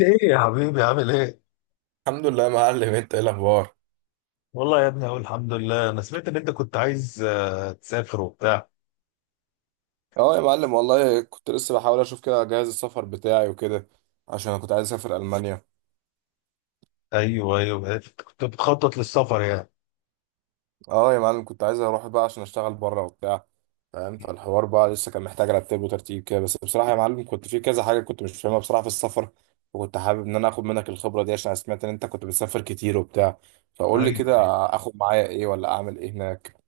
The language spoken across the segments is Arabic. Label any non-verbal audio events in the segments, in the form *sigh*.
ايه يا حبيبي عامل ايه؟ الحمد لله يا معلم، انت ايه الاخبار؟ والله يا ابني اقول الحمد لله، انا سمعت ان انت كنت عايز تسافر وبتاع. اه يا معلم، والله كنت لسه بحاول اشوف كده جهاز السفر بتاعي وكده، عشان انا كنت عايز اسافر المانيا. ايوه، ايوه، أنت كنت بتخطط للسفر يعني. اه يا معلم، كنت عايز اروح بقى عشان اشتغل بره وبتاع، فاهم؟ فالحوار بقى لسه كان محتاج رتب وترتيب كده، بس بصراحه يا معلم كنت في كذا حاجه كنت مش فاهمها بصراحه في السفر، وكنت حابب ان انا اخد منك الخبره دي، عشان أنا سمعت ان انت كنت بتسافر كتير وبتاع. فقول لي ايوه كده، ايوه. اخد معايا ايه ولا اعمل ايه هناك؟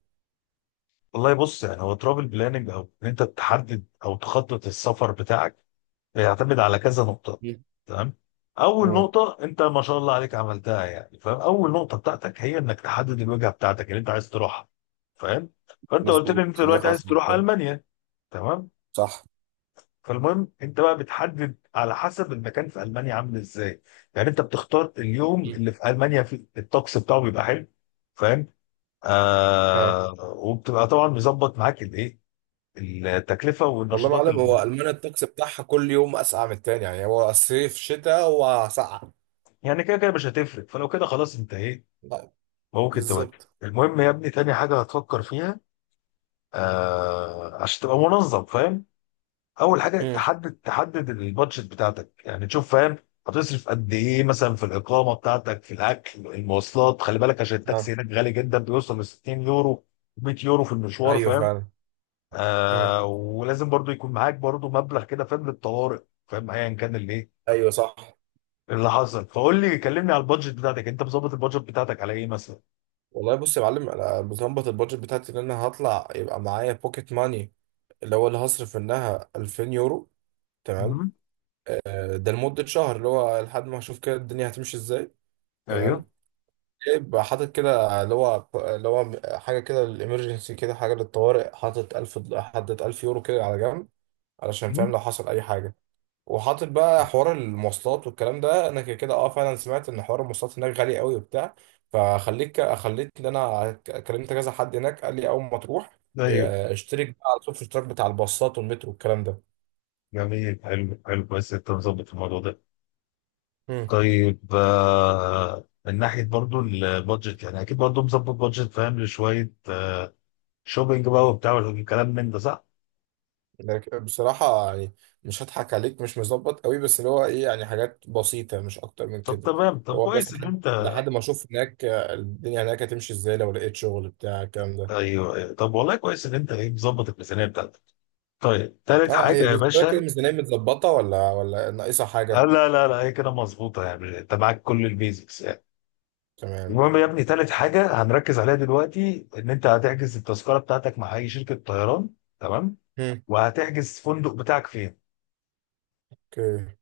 والله بص، يعني هو ترافل بلاننج او ان انت تحدد او تخطط السفر بتاعك بيعتمد على كذا نقطة. مم. تمام؟ اول مم. نقطة انت ما شاء الله عليك عملتها، يعني فاهم؟ اول نقطة بتاعتك هي انك تحدد الوجهة بتاعتك اللي انت عايز تروحها. فاهم؟ فانت قلت لي مظبوط، ان انت عشان دي دلوقتي خلاص. عايز تروح المانيا. تمام؟ صح. فالمهم انت بقى بتحدد على حسب المكان في المانيا عامل ازاي. يعني انت بتختار اليوم مم. اللي في المانيا فيه الطقس بتاعه بيبقى حلو. فاهم؟ آه، وبتبقى طبعا مظبط معاك الايه، التكلفه والله يا والنشاطات معلم اللي هو المانيا الطقس بتاعها كل يوم اسقع من التاني، يعني هو صيف شتاء هو سقع. يعني كده كده مش هتفرق، فلو كده خلاص انت ايه لا، ممكن تودي. بالظبط. المهم يا ابني تاني حاجه هتفكر فيها، آه، عشان تبقى منظم، فاهم؟ اول حاجه مم. تحدد البادجت بتاعتك، يعني تشوف فاهم هتصرف قد ايه مثلا في الاقامه بتاعتك، في الاكل، المواصلات. خلي بالك، عشان آه. التاكسي هناك غالي جدا، بيوصل ل 60 يورو، 100 يورو في المشوار. ايوه فاهم؟ فعلا. مم. آه، ولازم برضو يكون معاك برضو مبلغ كده، فاهم، للطوارئ، فاهم، ايا كان اللي ايه ايوه صح. اللي حصل. فقول لي، كلمني على البادجت بتاعتك، انت مظبط البادجت بتاعتك على ايه مثلا؟ والله بص يا معلم، انا بظبط البادجت بتاعتي ان انا هطلع يبقى معايا بوكيت ماني، اللي هو اللي هصرف منها 2000 يورو. تمام. مم. آه، ده لمده شهر، اللي هو لحد ما اشوف كده الدنيا هتمشي ازاي. ايوه. تمام. يبقى حاطط كده اللي هو حاجه كده، الامرجنسي، كده حاجه للطوارئ، حاطط 1000 يورو كده على جنب، علشان فاهم مم. لو حصل اي حاجه. وحاطط بقى حوار المواصلات والكلام ده، انا كده كده اه فعلا سمعت ان حوار المواصلات هناك غالي قوي وبتاع. فخليك، خليت ان انا كلمت كذا حد هناك، قال لي اول ما تروح ايوه. آه، اشترك بقى على طول في الاشتراك بتاع الباصات والمترو والكلام ده. جميل، حلو حلو، بس انت مظبط الموضوع ده. امم. طيب، من ناحية برضو البادجت، يعني أكيد برضو مظبط بادجت فاهم لشوية شوبينج بقى وبتاع والكلام من ده، صح؟ لكن بصراحه يعني، مش هضحك عليك، مش مظبط قوي، بس اللي هو ايه يعني حاجات بسيطه مش اكتر من طب كده. تمام، طب هو بس كويس إن لحد أنت. لحد ما اشوف هناك آه، الدنيا هناك هتمشي ازاي لو لقيت شغل بتاع الكلام ده. أيوه، أيوة. طب والله كويس إن أنت إيه مظبط الميزانية بتاعتك. طيب، تالت اه حاجة هي يا بالنسبة لك باشا، الميزانية متظبطة ولا ناقصة حاجة؟ لا لا لا، هي كده مظبوطة، يعني أنت معاك كل البيزكس يعني. تمام. المهم يا ابني تالت حاجة هنركز عليها دلوقتي إن أنت هتحجز التذكرة بتاعتك مع أي شركة طيران. تمام؟ هم. وهتحجز فندق بتاعك فين؟ اوكي.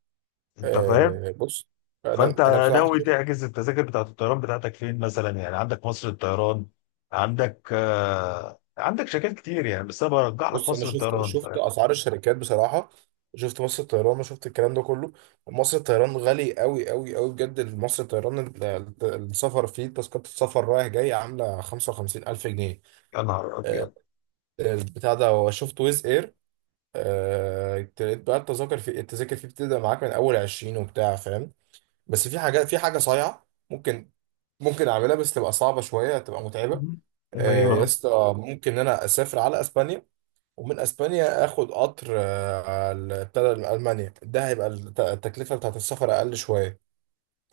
أنت فاهم؟ آه بص، فانت انا بصراحة ناوي شفت. تحجز التذاكر بتاعت الطيران بتاعتك فين مثلا؟ يعني عندك مصر الطيران، عندك شركات كتير يعني، بس انا برجح لك بص انا مصر شفت الطيران شفت اسعار الشركات بصراحة، شفت مصر الطيران وشفت الكلام ده كله. مصر الطيران غالي قوي قوي قوي بجد، مصر الطيران السفر فيه، تذكرة السفر رايح جاي عاملة 55 ألف جنيه. يا نهار آه، ابيض. البتاع ده، شفت ويز اير آه، لقيت بقى التذاكر، التذاكر فيه بتبدأ معاك من أول 20 وبتاع، فاهم؟ بس في حاجات، في حاجه صايعه ممكن اعملها، بس تبقى صعبه شويه، تبقى متعبه. مم. آه، يا ايوه. اسطى، ممكن إن انا اسافر على اسبانيا، ومن اسبانيا اخد قطر آه، بتاع المانيا، ده هيبقى التكلفه بتاعت السفر اقل شويه.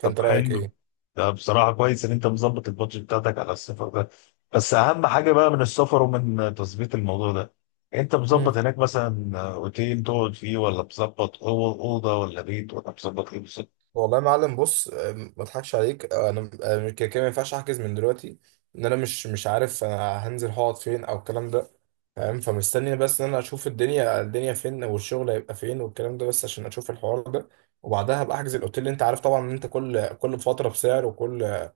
طب رايك حلو، ايه؟ ده بصراحه كويس ان انت مظبط البادجت بتاعتك على السفر ده. بس اهم حاجه بقى من السفر ومن تظبيط الموضوع ده، انت مظبط مم. هناك مثلا اوتيل تقعد فيه، ولا مظبط اوضه، ولا بيت، ولا مظبط ايه بالظبط؟ والله يا معلم بص، ما اضحكش عليك، أنا آه، كده كده ما ينفعش احجز من دلوقتي، ان انا مش عارف انا هنزل هقعد فين او الكلام ده، فاهم؟ فمستني بس ان انا اشوف الدنيا فين، والشغل هيبقى فين، والكلام ده، بس عشان اشوف الحوار ده. وبعدها هبقى احجز الاوتيل. انت عارف طبعا ان انت كل فتره بسعر، وكل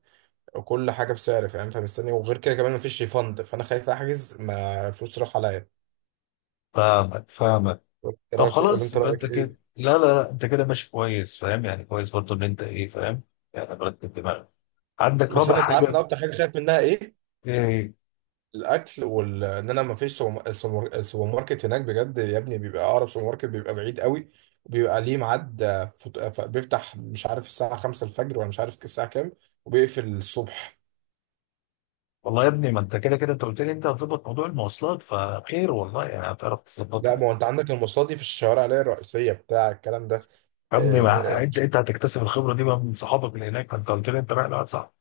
كل حاجه بسعر، فاهم؟ فمستني. وغير كده كمان مفيش ريفند، فانا خايف احجز ما الفلوس تروح عليا. فاهمك، فاهمك. إيه طب رايك، ولا خلاص، انت يبقى رايك انت ايه؟ كده، لا لا لا، انت كده ماشي كويس، فاهم يعني، كويس برضو ان انت ايه، فاهم، يعني مرتب دماغك. عندك بس رابع انا، انت عارف حاجه؟ انا اكتر حاجه خايف منها ايه؟ ايه؟ الاكل، وال ان انا ما فيش السوبر ماركت هناك، بجد يا ابني بيبقى اقرب سوبر ماركت بيبقى بعيد قوي، وبيبقى ليه ميعاد آه، بيفتح مش عارف الساعه 5 الفجر ولا مش عارف الساعه كام، وبيقفل الصبح. والله يا ابني ما انت كده كده انت قلت لي انت هتظبط موضوع المواصلات، فخير والله يعني هتعرف تظبطها لا ما يعني. هو انت عندك المصادي في الشوارع اللي هي الرئيسيه بتاع الكلام ده. يا ابني ما آه... انت هتكتسب الخبره دي بقى من صحابك اللي هناك، فانت قلت لي انت رايح لواحد صاحبك.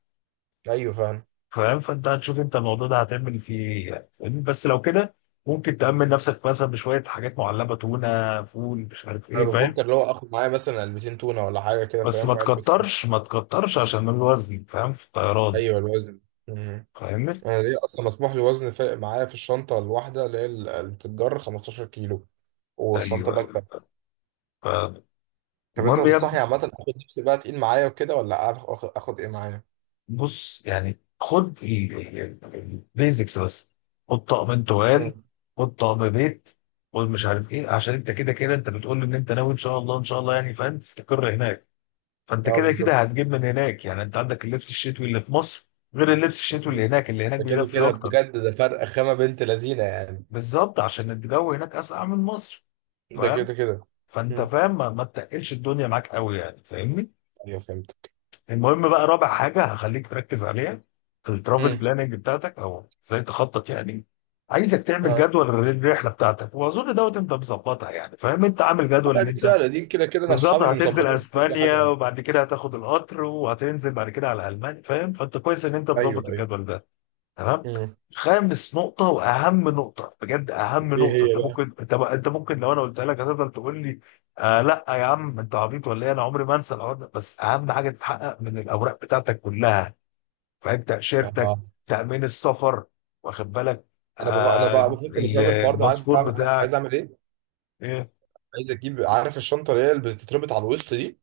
ايوه فاهم. فاهم؟ فانت هتشوف انت الموضوع ده هتعمل فيه ايه يعني، فاهمني؟ بس لو كده ممكن تأمن نفسك مثلا بشويه حاجات معلبه، تونه، فول، مش عارف انا ايه، فاهم؟ بفكر لو اخد معايا مثلا علبتين تونه ولا حاجه كده، بس ما فاهم، وعلبه لانشون. تكترش، ما تكترش، عشان الوزن فاهم في الطيران. ايوه الوزن. مم. فاهمني؟ انا ليه اصلا مسموح لي وزن معايا في الشنطه الواحده اللي هي اللي بتتجر 15 كيلو، والشنطه ايوه، باك. أيوة. طب انت فالمهم يا ابني، تنصحني عامة، اخد لبس بقى تقيل معايا وكده، ولا اخد ايه معايا؟ بص يعني، خد البيزكس بس، خد طقمين طوال، امم. خد طقم بيت، خد مش عارف ايه، عشان انت كده كده انت بتقول لي ان انت ناوي ان شاء الله، ان شاء الله يعني، فاهم، تستقر هناك. فانت اه كده كده بالظبط. هتجيب من هناك، يعني انت عندك اللبس الشتوي اللي في مصر، غير اللبس الشتوي اللي هناك، اللي هناك ده كده بيدفي كده اكتر. بجد، ده فرق خامة بنت لذينة يعني. بالظبط، عشان الجو هناك اسقع من مصر. ده فاهم؟ كده كده. فانت امم. فاهم، ما تقلش الدنيا معاك قوي يعني، فاهمني؟ ايوه فهمتك. المهم بقى رابع حاجه هخليك تركز عليها في الترافل امم. بلاننج بتاعتك، او ازاي تخطط يعني. عايزك تعمل اه. جدول للرحله بتاعتك، واظن دوت انت مظبطها يعني، فاهم، انت عامل جدول لا ان دي انت سهلة، دي كده كده انا بالظبط اصحابي هتنزل مظبطين كل اسبانيا حاجة. وبعد كده هتاخد القطر وهتنزل بعد كده على المانيا. فاهم؟ فانت كويس ان انت مظبط ايوه ايوه. الجدول ده. تمام. امم. خامس نقطة وأهم نقطة بجد، أهم ايه نقطة هي أنت ممكن، بقى؟ أنت ممكن لو أنا قلتها لك هتفضل تقول لي، آه لا يا عم، أنت عبيط ولا إيه؟ أنا عمري ما أنسى الحوار ده. بس أهم حاجة تتحقق من الأوراق بتاعتك كلها، فاهم، تأشيرتك، اه، تأمين السفر، واخد بالك. انا بقى انا آه، بقى بفكر بسبب الحوار ده، عارف الباسبور عايز بتاعك. اعمل ايه؟ إيه؟ عايز اجيب، عارف الشنطة اللي هي اللي بتتربط على الوسط دي،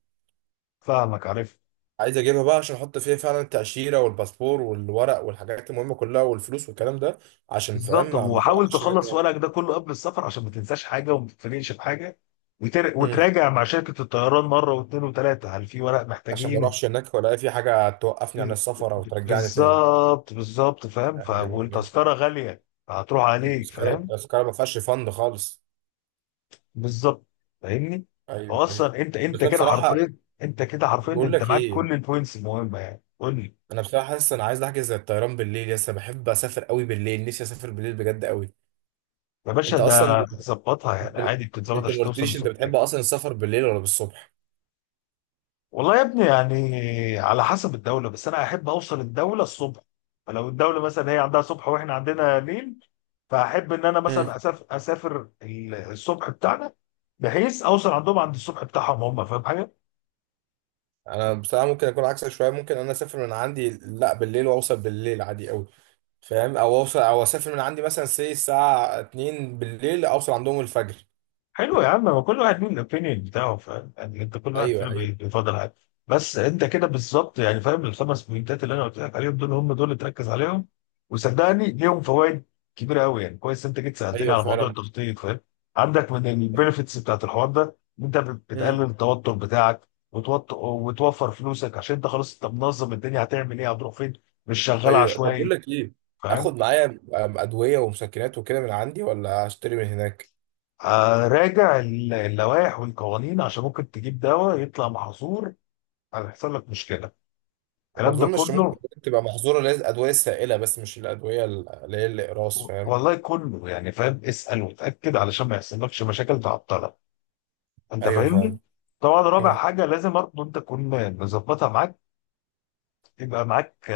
فاهمك، عارف. عايز اجيبها بقى عشان احط فيها فعلا التأشيرة والباسبور والورق والحاجات المهمة كلها والفلوس والكلام ده، عشان بالظبط. فاهم ما وحاول تقعش تخلص مني. ورقك ده كله قبل السفر، عشان ما تنساش حاجة، وما تتفاجئش بحاجة، مم. وتراجع مع شركة الطيران مرة واثنين وثلاثة، هل في ورق عشان ما محتاجين؟ اروحش هناك ولا في حاجة توقفني عن السفر او ترجعني تاني. بالظبط، بالظبط، فاهم ايوه. والتذكرة غالية، هتروح عليك، التذكرة فاهم؟ التذكرة ما فيهاش فند خالص. بالظبط، فاهمني. هو ايوه ايوه. اصلا انت بس انت انا كده بصراحة، حرفيا، انت كده حرفيا بقول انت لك معاك ايه، كل البوينتس المهمة يعني، قول لي. انا بصراحة حاسس انا عايز احجز الطيران بالليل، لسه بحب اسافر قوي بالليل، نفسي اسافر بالليل بجد قوي. يا باشا انت ده اصلا، ظبطها يعني، انت عادي بتتظبط انت ما عشان توصل قلتليش انت الصبح. بتحب اصلا السفر بالليل ولا بالصبح؟ والله يا ابني يعني على حسب الدولة، بس انا احب اوصل الدولة الصبح. فلو الدولة مثلا هي عندها صبح واحنا عندنا ليل، فاحب ان انا مم. مثلا اسافر الصبح بتاعنا، بحيث اوصل عندهم عند الصبح بتاعهم هم. فاهم حاجه؟ انا بصراحه ممكن اكون عكسك شويه، ممكن انا اسافر من عندي لا بالليل واوصل بالليل عادي قوي، فاهم؟ او اوصل، او اسافر من عندي مثلا الساعه 2 بالليل، اوصل عندهم الفجر. حلو يا عم، هو كل واحد له الاوبينيون بتاعه، فاهم يعني، انت كل واحد فينا ايوه ايوه. بيفضل حاجه. بس انت كده بالظبط يعني، فاهم، الخمس بوينتات اللي انا قلت لك عليهم دول هم دول اللي تركز عليهم. وصدقني ليهم فوائد كبيره قوي، يعني كويس انت جيت سالتني ايوه على موضوع فعلا. التخطيط. فاهم؟ عندك من البنفيتس بتاعت الحوار ده ان انت امم. بتقلل التوتر بتاعك وتوفر فلوسك، عشان انت خلاص انت منظم الدنيا هتعمل ايه، هتروح فين، مش شغال ايوه. طب بقول عشوائي. لك ايه، فاهم؟ اخد معايا ادويه ومسكنات وكده من عندي، ولا اشتري من هناك؟ راجع اللوائح والقوانين، عشان ممكن تجيب دواء يطلع محظور، هيحصل لك مشكله، ما الكلام ده اظنش كله. ممكن تبقى محظوره، لازم ادويه سائله، بس مش الادويه اللي هي الاقراص، فاهم؟ والله كله يعني، فاهم، اسال وتاكد علشان ما يحصلكش مشاكل تعطلك. انت ايوه فاهمني؟ فاهم. طبعا رابع حاجه لازم برضه انت تكون مظبطها معاك، يبقى معاك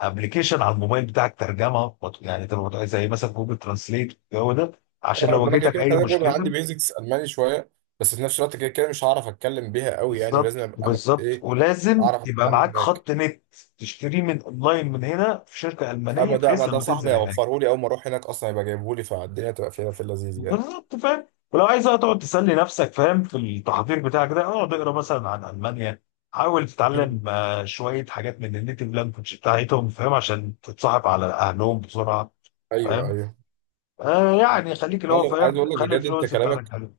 ابلكيشن على الموبايل بتاعك ترجمه، يعني تبقى زي مثلا جوجل ترانسليت، الجو ده، عشان لو ما انا كده واجهتك كده اي كده برضه عندي مشكله. بيزكس الماني شويه، بس في نفس الوقت كده كده مش هعرف اتكلم بيها قوي يعني، ولازم بالظبط، ابقى بالظبط. ايه، ولازم اعرف يبقى اتعامل معاك هناك. خط نت، تشتريه من اونلاين من هنا في شركه المانيه، اما ده، ما بحيث ده لما صاحبي تنزل هناك. هيوفره لي اول ما اروح هناك اصلا، يبقى جايبه لي، فالدنيا تبقى فيها في اللذيذ يعني. بالظبط، فاهم؟ ولو عايز بقى تقعد تسلي نفسك، فاهم، في التحضير بتاعك ده، اقعد اقرا مثلا عن المانيا، حاول مم. تتعلم شويه حاجات من النيتيف لانجوج بتاعتهم، فاهم، عشان تتصاحب على اهلهم بسرعه. ايوه فاهم؟ ايوه. آه يعني خليك اللي هو معلم، عايز فاهم، اقول لك خلي بجد، انت الفلوس بتاعتك كلامك، حلو.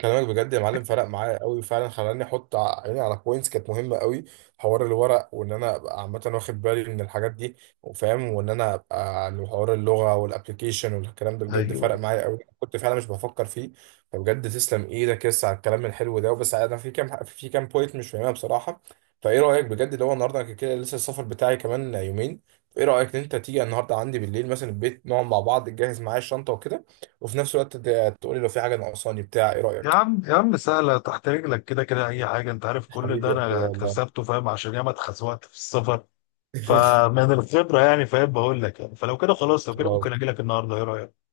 كلامك بجد يا معلم فرق معايا قوي فعلا، خلاني احط عيني على بوينتس كانت مهمه قوي، حوار الورق وان انا ابقى عامه واخد بالي من الحاجات دي، وفاهم، وان انا ابقى عن حوار اللغه والابلكيشن والكلام ده، بجد فرق ايوه. معايا قوي، كنت فعلا مش بفكر فيه. فبجد تسلم ايدك يس على الكلام الحلو ده. بس انا في كام بوينت مش فاهمها بصراحه، فايه رايك بجد، لو النهارده أنا كده لسه السفر بتاعي كمان يومين، ايه رايك ان انت تيجي النهارده عندي بالليل مثلا البيت، نقعد مع بعض، تجهز معايا الشنطه وكده، وفي نفس الوقت تقولي لو في حاجة ناقصاني بتاع، ايه يا رأيك؟ عم، يا عم، سهله تحت رجلك، كده كده اي حاجه انت عارف كل حبيبي ده يا اخويا انا والله. اكتسبته، فاهم، عشان ياما اتخزوقت في السفر. *laughs* فمن الخبره يعني، فاهم، بقول لك يعني. فلو كده خلاص، لو كده خلاص، ممكن اجي لك النهارده، ايه رايك؟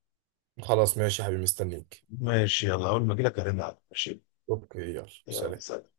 خلاص ماشي يا حبيبي، مستنيك. ماشي، يلا، أول ما أجيلك هرن عليك، ماشي؟ اوكي يلا يلا سلام. سلام.